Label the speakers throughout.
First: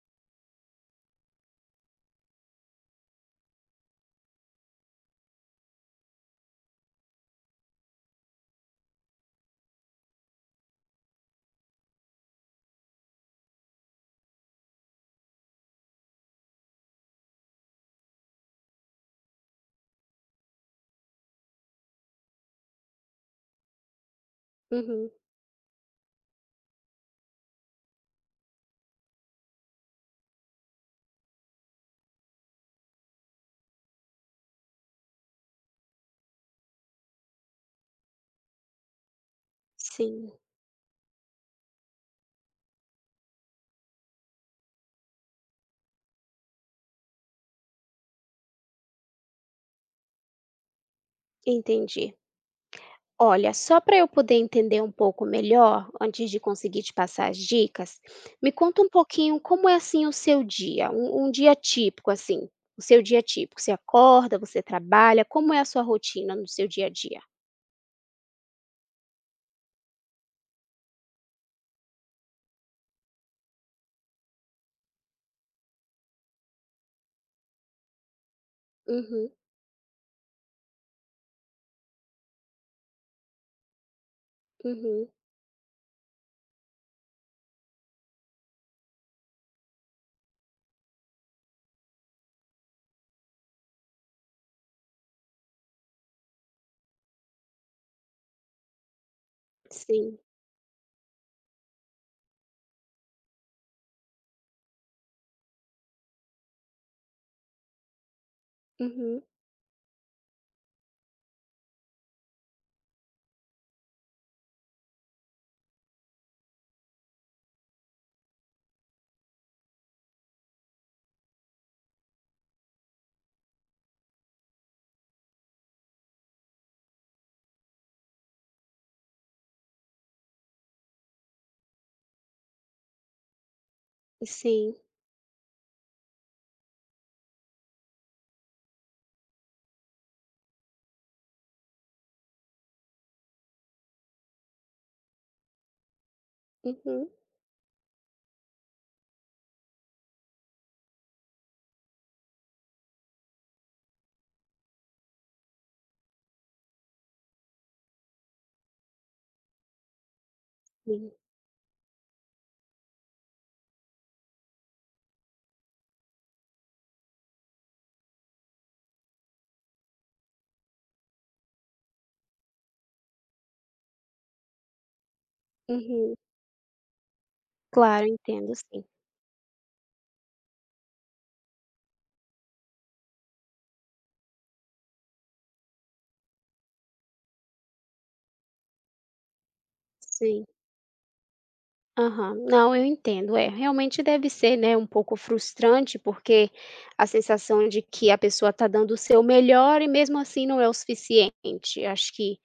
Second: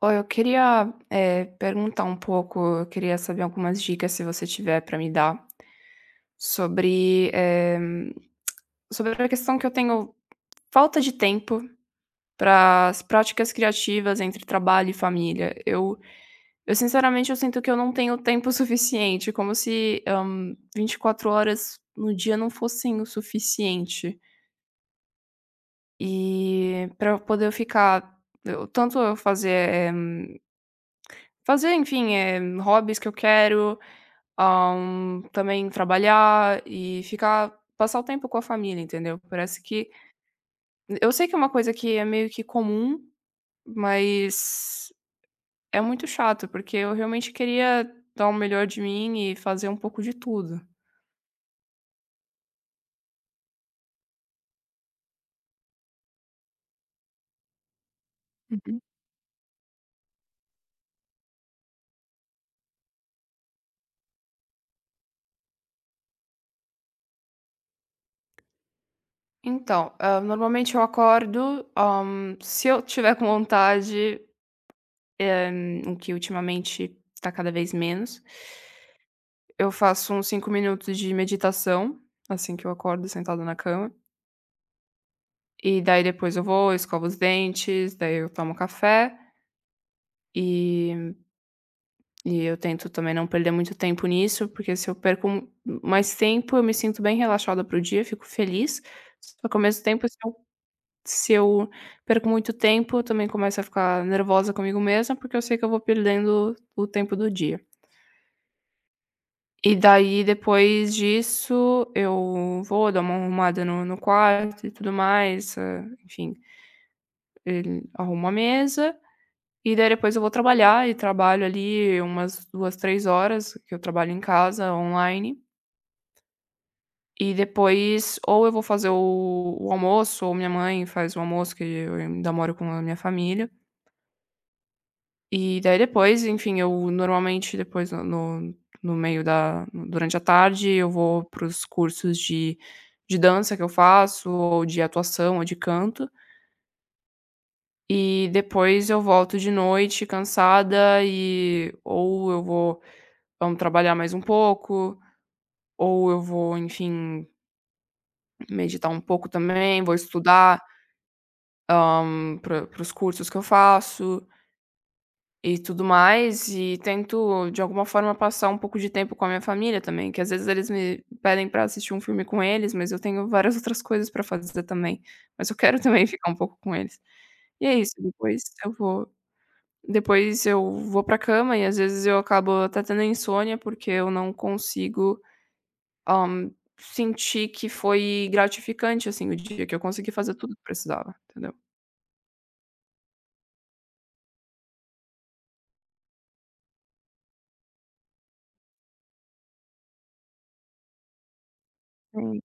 Speaker 1: Ó, eu queria, perguntar um pouco, eu queria saber algumas dicas, se você tiver para me dar, sobre, sobre a questão que eu tenho falta de tempo para as práticas criativas entre trabalho e família. Eu sinceramente eu sinto que eu não tenho tempo suficiente, como se, 24 horas no dia não fossem o suficiente.
Speaker 2: Uhum,
Speaker 1: E para eu poder ficar eu tanto eu fazer, fazer, enfim, hobbies que eu quero. Também trabalhar e ficar passar o tempo com a família, entendeu. Parece que
Speaker 2: sim,
Speaker 1: eu sei que é uma coisa que é meio que comum, mas é muito chato, porque eu realmente queria dar o melhor de mim e fazer um pouco de tudo.
Speaker 2: entendi. Olha, só para eu poder entender um pouco melhor, antes de conseguir te passar as dicas, me
Speaker 1: Uhum.
Speaker 2: conta um pouquinho como é assim o seu dia, um dia típico assim, o seu dia típico. Você acorda, você trabalha, como é a sua rotina no seu dia a dia?
Speaker 1: Então, normalmente eu acordo, se eu tiver com vontade, o que ultimamente está cada vez menos,
Speaker 2: Uhum,
Speaker 1: eu faço uns 5 minutos de meditação, assim que eu acordo sentada na cama.
Speaker 2: uhum,
Speaker 1: E daí depois eu vou, eu escovo os dentes, daí eu tomo café e e eu tento também não perder muito tempo nisso, porque se eu perco m mais tempo, eu me sinto bem relaxada pro dia, fico feliz, só que ao mesmo tempo, se
Speaker 2: sim,
Speaker 1: eu se eu perco muito tempo, eu também começo a ficar nervosa comigo mesma, porque eu sei que eu vou perdendo o tempo do dia.
Speaker 2: uhum,
Speaker 1: E daí depois disso, eu vou dar uma arrumada no quarto e tudo mais, enfim, arrumo a mesa. E daí depois eu vou trabalhar e trabalho ali umas 2 3 horas, que eu trabalho em casa, online. E depois ou eu vou fazer o almoço, ou minha mãe faz o almoço, que eu ainda moro com a minha família.
Speaker 2: sim,
Speaker 1: E daí depois, enfim, eu normalmente depois no no meio da durante a tarde eu vou para os cursos de dança que eu faço, ou de atuação, ou de canto.
Speaker 2: uhum,
Speaker 1: E depois eu volto de noite cansada e ou eu vou vamos trabalhar mais um pouco, ou eu vou, enfim, meditar um pouco também, vou estudar,
Speaker 2: sim,
Speaker 1: para os cursos que eu faço e tudo mais, e tento de alguma forma passar um pouco de tempo com a minha família também, que às vezes eles me pedem para assistir um filme com eles, mas eu tenho várias outras coisas para fazer também, mas eu quero também
Speaker 2: uhum.
Speaker 1: ficar um pouco com eles. E é isso,
Speaker 2: Claro, entendo, sim,
Speaker 1: depois eu vou pra cama e às vezes eu acabo até tendo insônia, porque eu não consigo Hã, senti que foi gratificante, assim, o dia que eu consegui fazer
Speaker 2: sim.
Speaker 1: tudo que precisava, entendeu?
Speaker 2: Aham. Não, eu entendo. É, realmente deve ser, né, um pouco frustrante, porque a sensação de que a pessoa está dando o seu melhor e mesmo assim não é o suficiente. Acho que
Speaker 1: Sim.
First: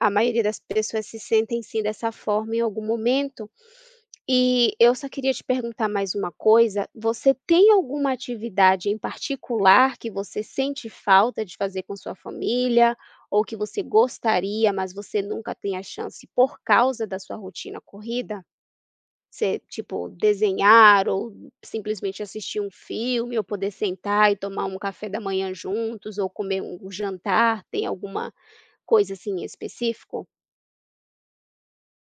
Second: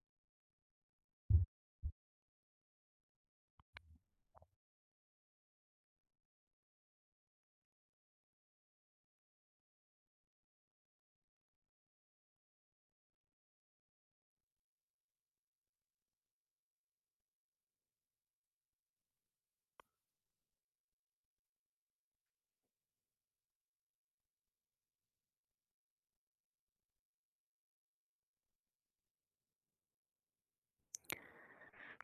Speaker 2: a maioria das pessoas se sentem sim dessa forma em algum momento. E eu só queria te perguntar mais uma coisa. Você tem alguma atividade em particular que você sente falta de fazer com sua família, ou que você gostaria, mas você nunca tem a chance por causa da sua rotina corrida? Você, tipo, desenhar ou simplesmente assistir um filme ou poder sentar e tomar um café da manhã juntos ou comer um jantar, tem alguma coisa, assim, em específico?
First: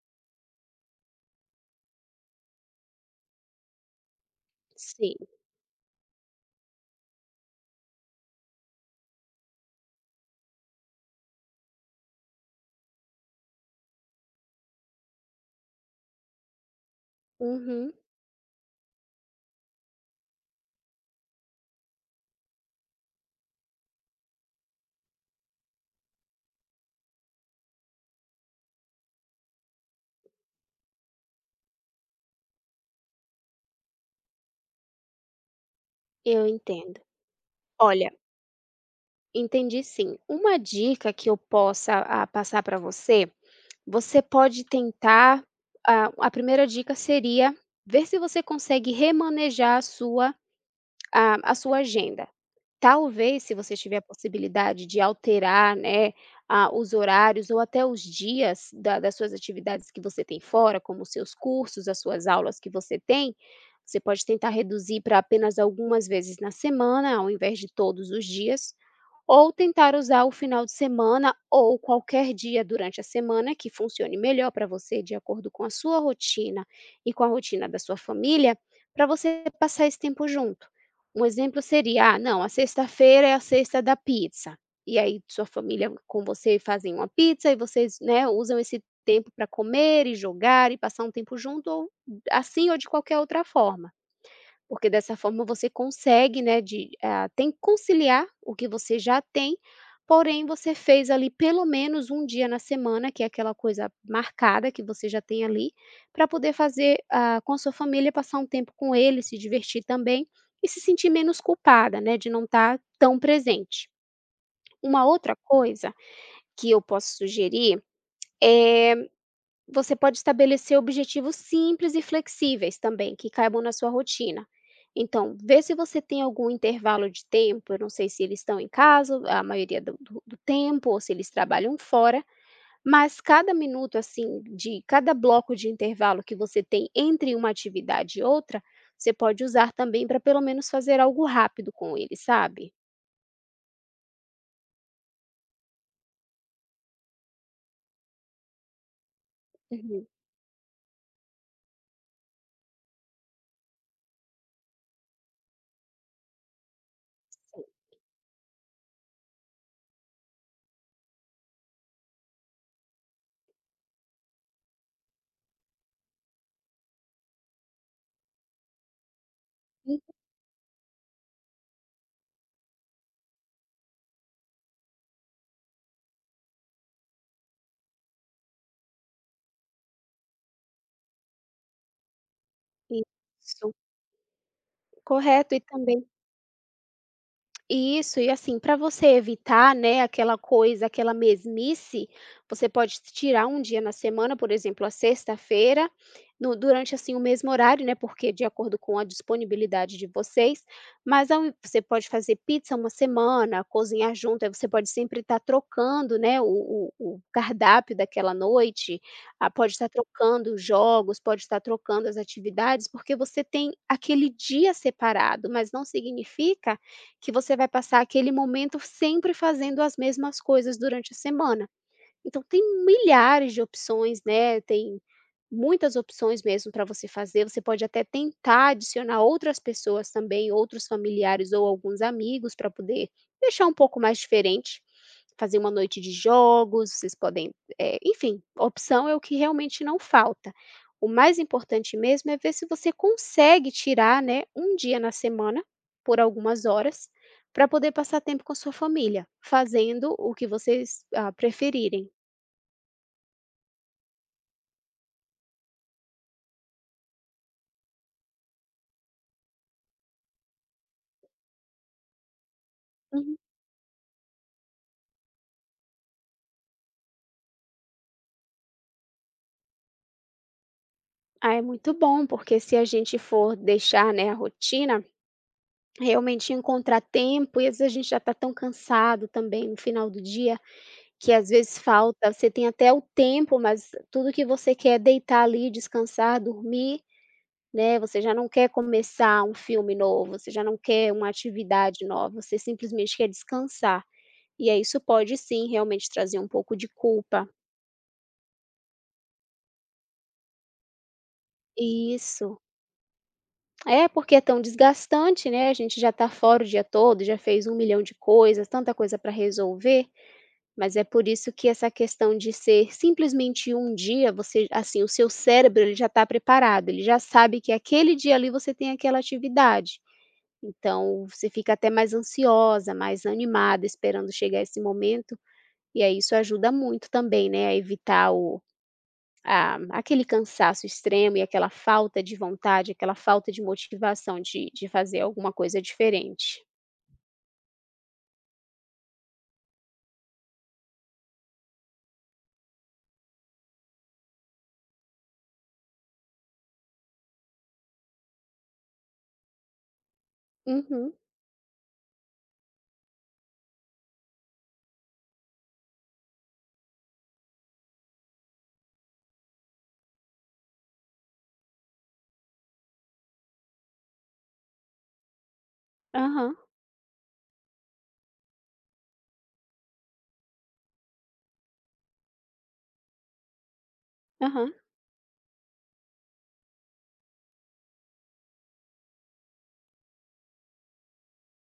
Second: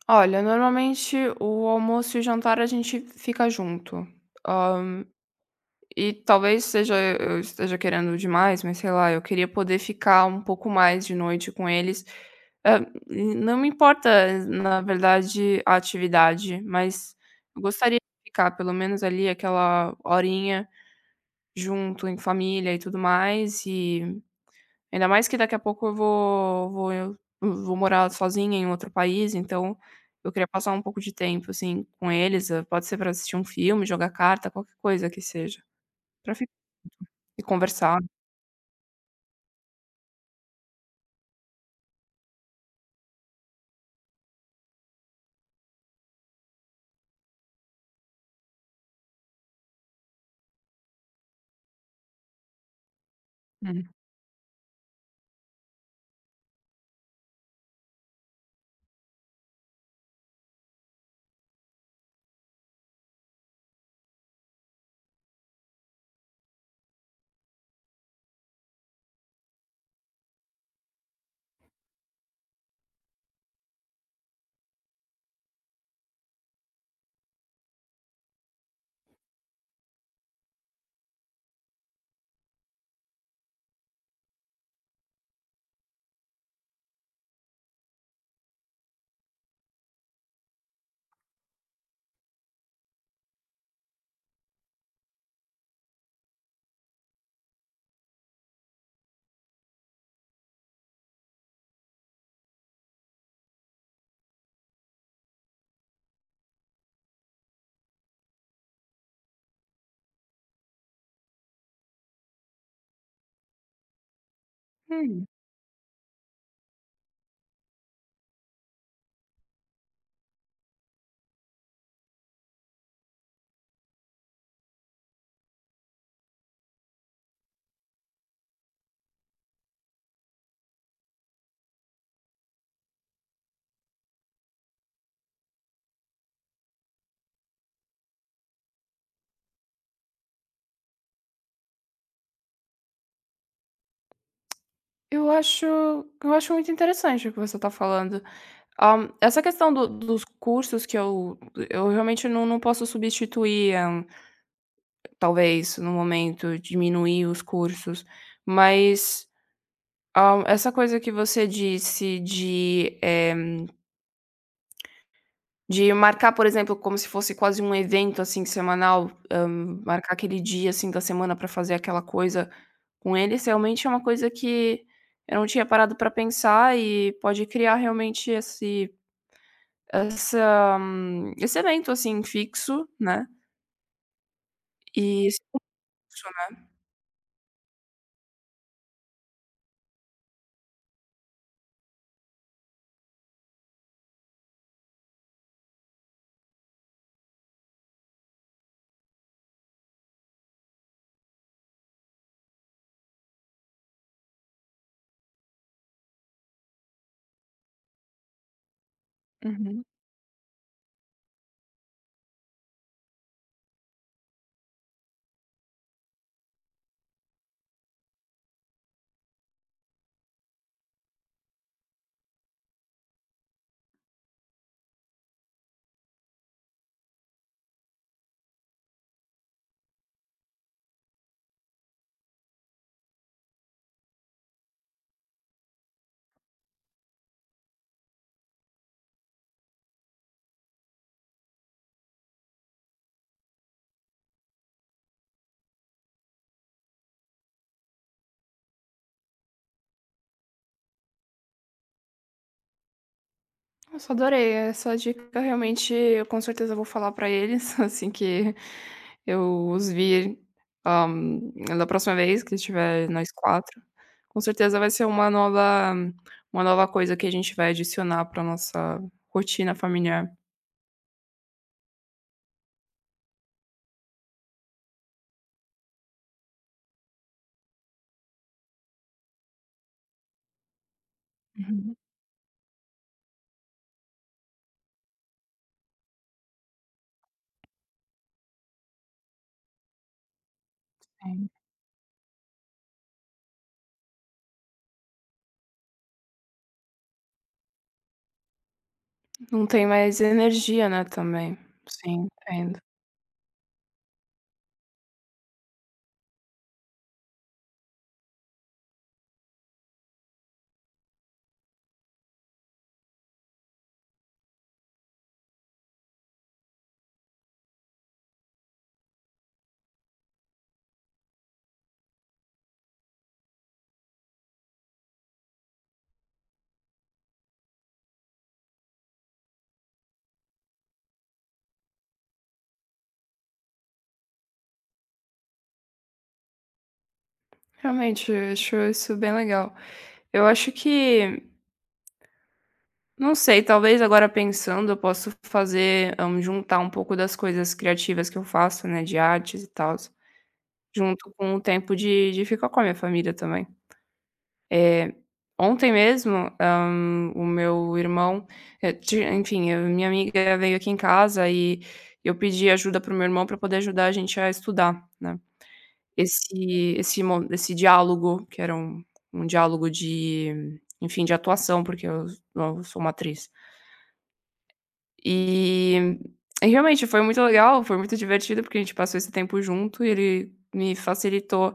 Speaker 1: Olha, normalmente o almoço e o jantar a gente fica junto. Hã,
Speaker 2: Sim.
Speaker 1: e talvez seja eu esteja querendo demais, mas sei lá, eu queria poder ficar um pouco mais de noite com eles. Hã, não me importa, na verdade, a atividade, mas eu
Speaker 2: Uhum,
Speaker 1: gostaria de ficar pelo menos ali aquela horinha junto em família e tudo mais e ainda mais que daqui a pouco eu vou eu vou morar sozinha em outro país, então eu queria passar um pouco de tempo, assim, com eles, pode ser para assistir um filme, jogar carta, qualquer coisa que seja, pra
Speaker 2: eu
Speaker 1: ficar
Speaker 2: entendo.
Speaker 1: junto e conversar.
Speaker 2: Olha, entendi sim. Uma dica que eu possa, ah, passar para você, você pode tentar a primeira dica seria ver se você consegue remanejar a sua agenda. Talvez, se você
Speaker 1: Hum.
Speaker 2: tiver a possibilidade de alterar, né, a os horários ou até os dias da das suas atividades que você tem fora, como os seus cursos, as suas aulas que você tem, você pode tentar reduzir para apenas algumas vezes na semana, ao invés de todos os dias, ou tentar usar o final de semana ou qualquer dia durante a semana que funcione melhor para você, de acordo com a sua rotina e com a rotina da sua família, para você passar esse tempo junto. Um exemplo seria: "Ah, não, a sexta-feira é a sexta da pizza", e aí sua família com você fazem uma pizza e vocês, né, usam esse tempo para comer e jogar e passar um tempo junto ou assim ou de qualquer outra forma. Porque dessa forma você consegue, né, de ah, tem que conciliar o que você já tem, porém você fez ali pelo menos um dia na semana, que é aquela coisa marcada que você já tem ali, para poder fazer, ah, com a sua família, passar um tempo com ele, se divertir também e se sentir menos culpada, né, de não estar tão presente. Uma
Speaker 1: Hum,
Speaker 2: outra coisa que eu posso sugerir é você pode estabelecer objetivos simples e flexíveis também, que caibam na sua rotina. Então, vê se você tem algum intervalo de tempo. Eu não sei se eles estão em casa a maioria do tempo ou se eles trabalham fora, mas cada minuto, assim, de cada bloco de intervalo que você tem entre uma atividade e outra, você pode usar também para pelo menos fazer algo rápido com ele, sabe?
Speaker 1: eu acho muito interessante o que você está falando. Essa questão do
Speaker 2: Uhum,
Speaker 1: dos cursos que eu realmente não posso substituir, talvez no momento diminuir os cursos, mas essa coisa que você disse de, de marcar, por exemplo, como se fosse quase um evento, assim, semanal, marcar aquele dia, assim, da semana para fazer aquela coisa com eles, realmente é uma coisa que eu não tinha parado para pensar e pode criar realmente esse essa esse evento, assim, fixo,
Speaker 2: sim.
Speaker 1: né,
Speaker 2: Isso,
Speaker 1: e se
Speaker 2: correto. E também isso, e assim, para você evitar, né, aquela coisa, aquela mesmice, você pode tirar um dia na semana, por exemplo, a sexta-feira, durante assim o mesmo horário, né, porque de acordo com a disponibilidade de vocês, mas você pode fazer pizza uma semana, cozinhar junto, aí você pode sempre estar trocando, né, o cardápio daquela noite, ah, pode
Speaker 1: funcionar.
Speaker 2: estar trocando os jogos, pode estar trocando as atividades, porque você tem aquele dia separado, mas não significa que você vai passar aquele momento sempre fazendo as mesmas coisas durante a semana. Então tem milhares de opções, né, tem muitas opções mesmo para você fazer, você pode até tentar adicionar outras pessoas também, outros familiares ou alguns amigos para poder deixar um pouco mais diferente, fazer uma noite de jogos, vocês podem, enfim, opção é o que realmente não falta. O mais importante mesmo é ver se você consegue tirar, né, um dia na semana, por algumas horas, para poder passar tempo com a sua família, fazendo o que vocês, ah, preferirem.
Speaker 1: Nossa, adorei. Essa dica realmente eu com certeza vou falar pra eles assim que eu os vir, hã, da próxima vez que estiver nós 4. Com certeza vai ser uma nova coisa que a gente vai adicionar pra nossa rotina familiar.
Speaker 2: Ah, é muito bom, porque se a gente for deixar, né, a rotina, realmente encontrar tempo e às vezes a gente já está tão cansado também no final do dia, que às vezes
Speaker 1: Uhum,
Speaker 2: falta, você tem até o tempo, mas tudo que você quer é deitar ali, descansar, dormir, né? Você já não quer começar um filme novo, você já não quer uma
Speaker 1: sim.
Speaker 2: atividade nova, você simplesmente quer descansar. E aí isso pode sim realmente trazer um pouco de culpa.
Speaker 1: Não tem mais energia, né, também. Sim,
Speaker 2: Isso.
Speaker 1: entendo.
Speaker 2: É, porque é tão desgastante, né, a gente já está fora o dia todo, já fez 1.000.000 de coisas, tanta coisa para resolver, mas é por isso que essa questão de ser simplesmente um dia, você assim, o seu cérebro ele já está preparado, ele já sabe que aquele dia ali você tem aquela atividade. Então, você fica até mais ansiosa, mais animada, esperando chegar esse momento, e aí isso ajuda muito também, né, a evitar o ah, aquele cansaço extremo e aquela falta de vontade, aquela falta de motivação de fazer alguma coisa diferente.
Speaker 1: Realmente, eu acho isso bem legal. Eu acho que não sei, talvez agora pensando eu posso fazer, juntar um pouco das coisas criativas que eu faço, né, de artes e tal,
Speaker 2: Uhum.
Speaker 1: junto com o tempo de ficar com a minha família também. Eh, Ontem mesmo, o meu irmão, eh, ti enfim, a minha amiga veio aqui em casa e eu pedi ajuda para o meu irmão para poder ajudar a gente a estudar, né.
Speaker 2: Aham,
Speaker 1: Esse diálogo, que era um um diálogo de, enfim, de atuação, porque eu sou uma atriz.
Speaker 2: aham.
Speaker 1: E e realmente foi muito legal, foi muito divertido, porque a gente passou esse tempo junto e ele me facilitou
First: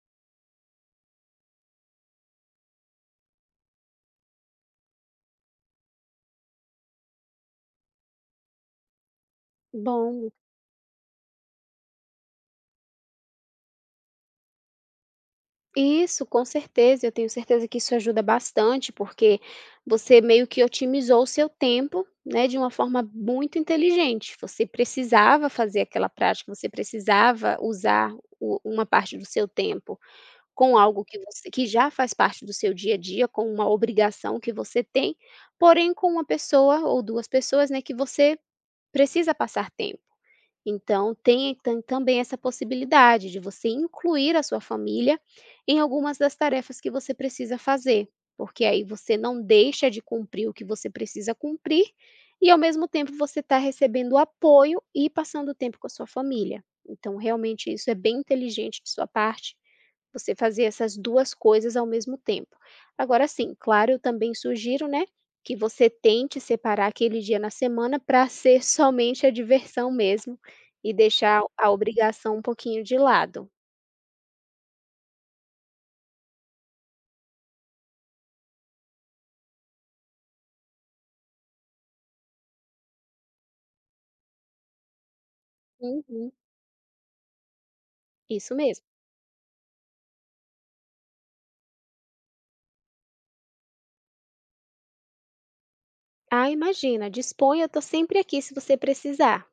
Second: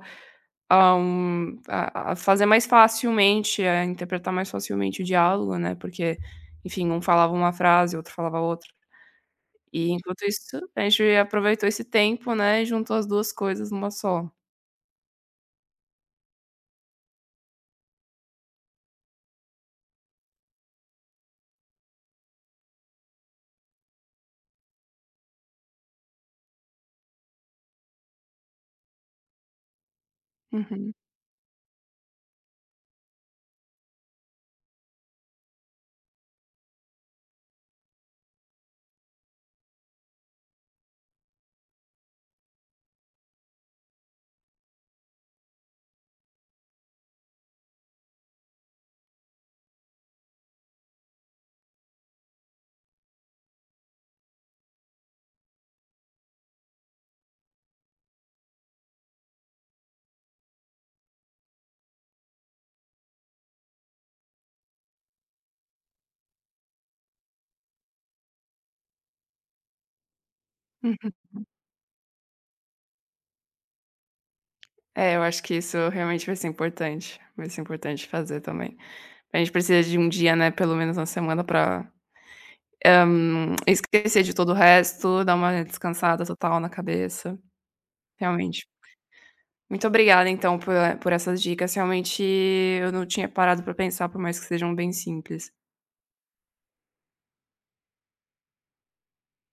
Speaker 1: a um a fazer mais facilmente, a interpretar mais facilmente o diálogo, né, porque, enfim, um falava uma frase, outro falava outra. E enquanto
Speaker 2: Bom.
Speaker 1: isso, a gente aproveitou esse tempo, né, e juntou as 2 coisas numa só.
Speaker 2: Isso, com certeza. Eu tenho certeza que isso ajuda bastante, porque você meio que otimizou o seu tempo, né, de uma forma muito inteligente. Você precisava fazer aquela prática, você precisava usar uma parte do seu tempo com
Speaker 1: Uhum,
Speaker 2: algo que você que já faz parte do seu dia a dia, com uma obrigação que você tem, porém com uma pessoa ou duas pessoas, né, que você precisa passar tempo. Então, tem também essa possibilidade de você incluir a sua família em algumas das tarefas que você precisa fazer, porque aí você não deixa de cumprir o que você precisa cumprir e, ao mesmo tempo, você está recebendo apoio e passando tempo com a sua família. Então, realmente, isso é bem inteligente de sua parte você fazer essas 2 coisas ao mesmo tempo. Agora sim, claro, eu também sugiro, né, que você tente separar aquele dia na semana para ser somente a diversão mesmo, e
Speaker 1: hum.
Speaker 2: deixar a obrigação um pouquinho de lado.
Speaker 1: É, eu acho que isso realmente vai ser importante fazer também. A gente precisa de um dia, né, pelo menos na semana pra Hã, esquecer de todo o resto, dar uma descansada
Speaker 2: Uhum,
Speaker 1: total na cabeça,
Speaker 2: isso
Speaker 1: realmente.
Speaker 2: mesmo.
Speaker 1: Muito obrigada então por essas dicas, realmente eu não tinha parado pra pensar, por mais que sejam bem simples.
Speaker 2: Ah, imagina, disponha, eu tô sempre aqui se você precisar.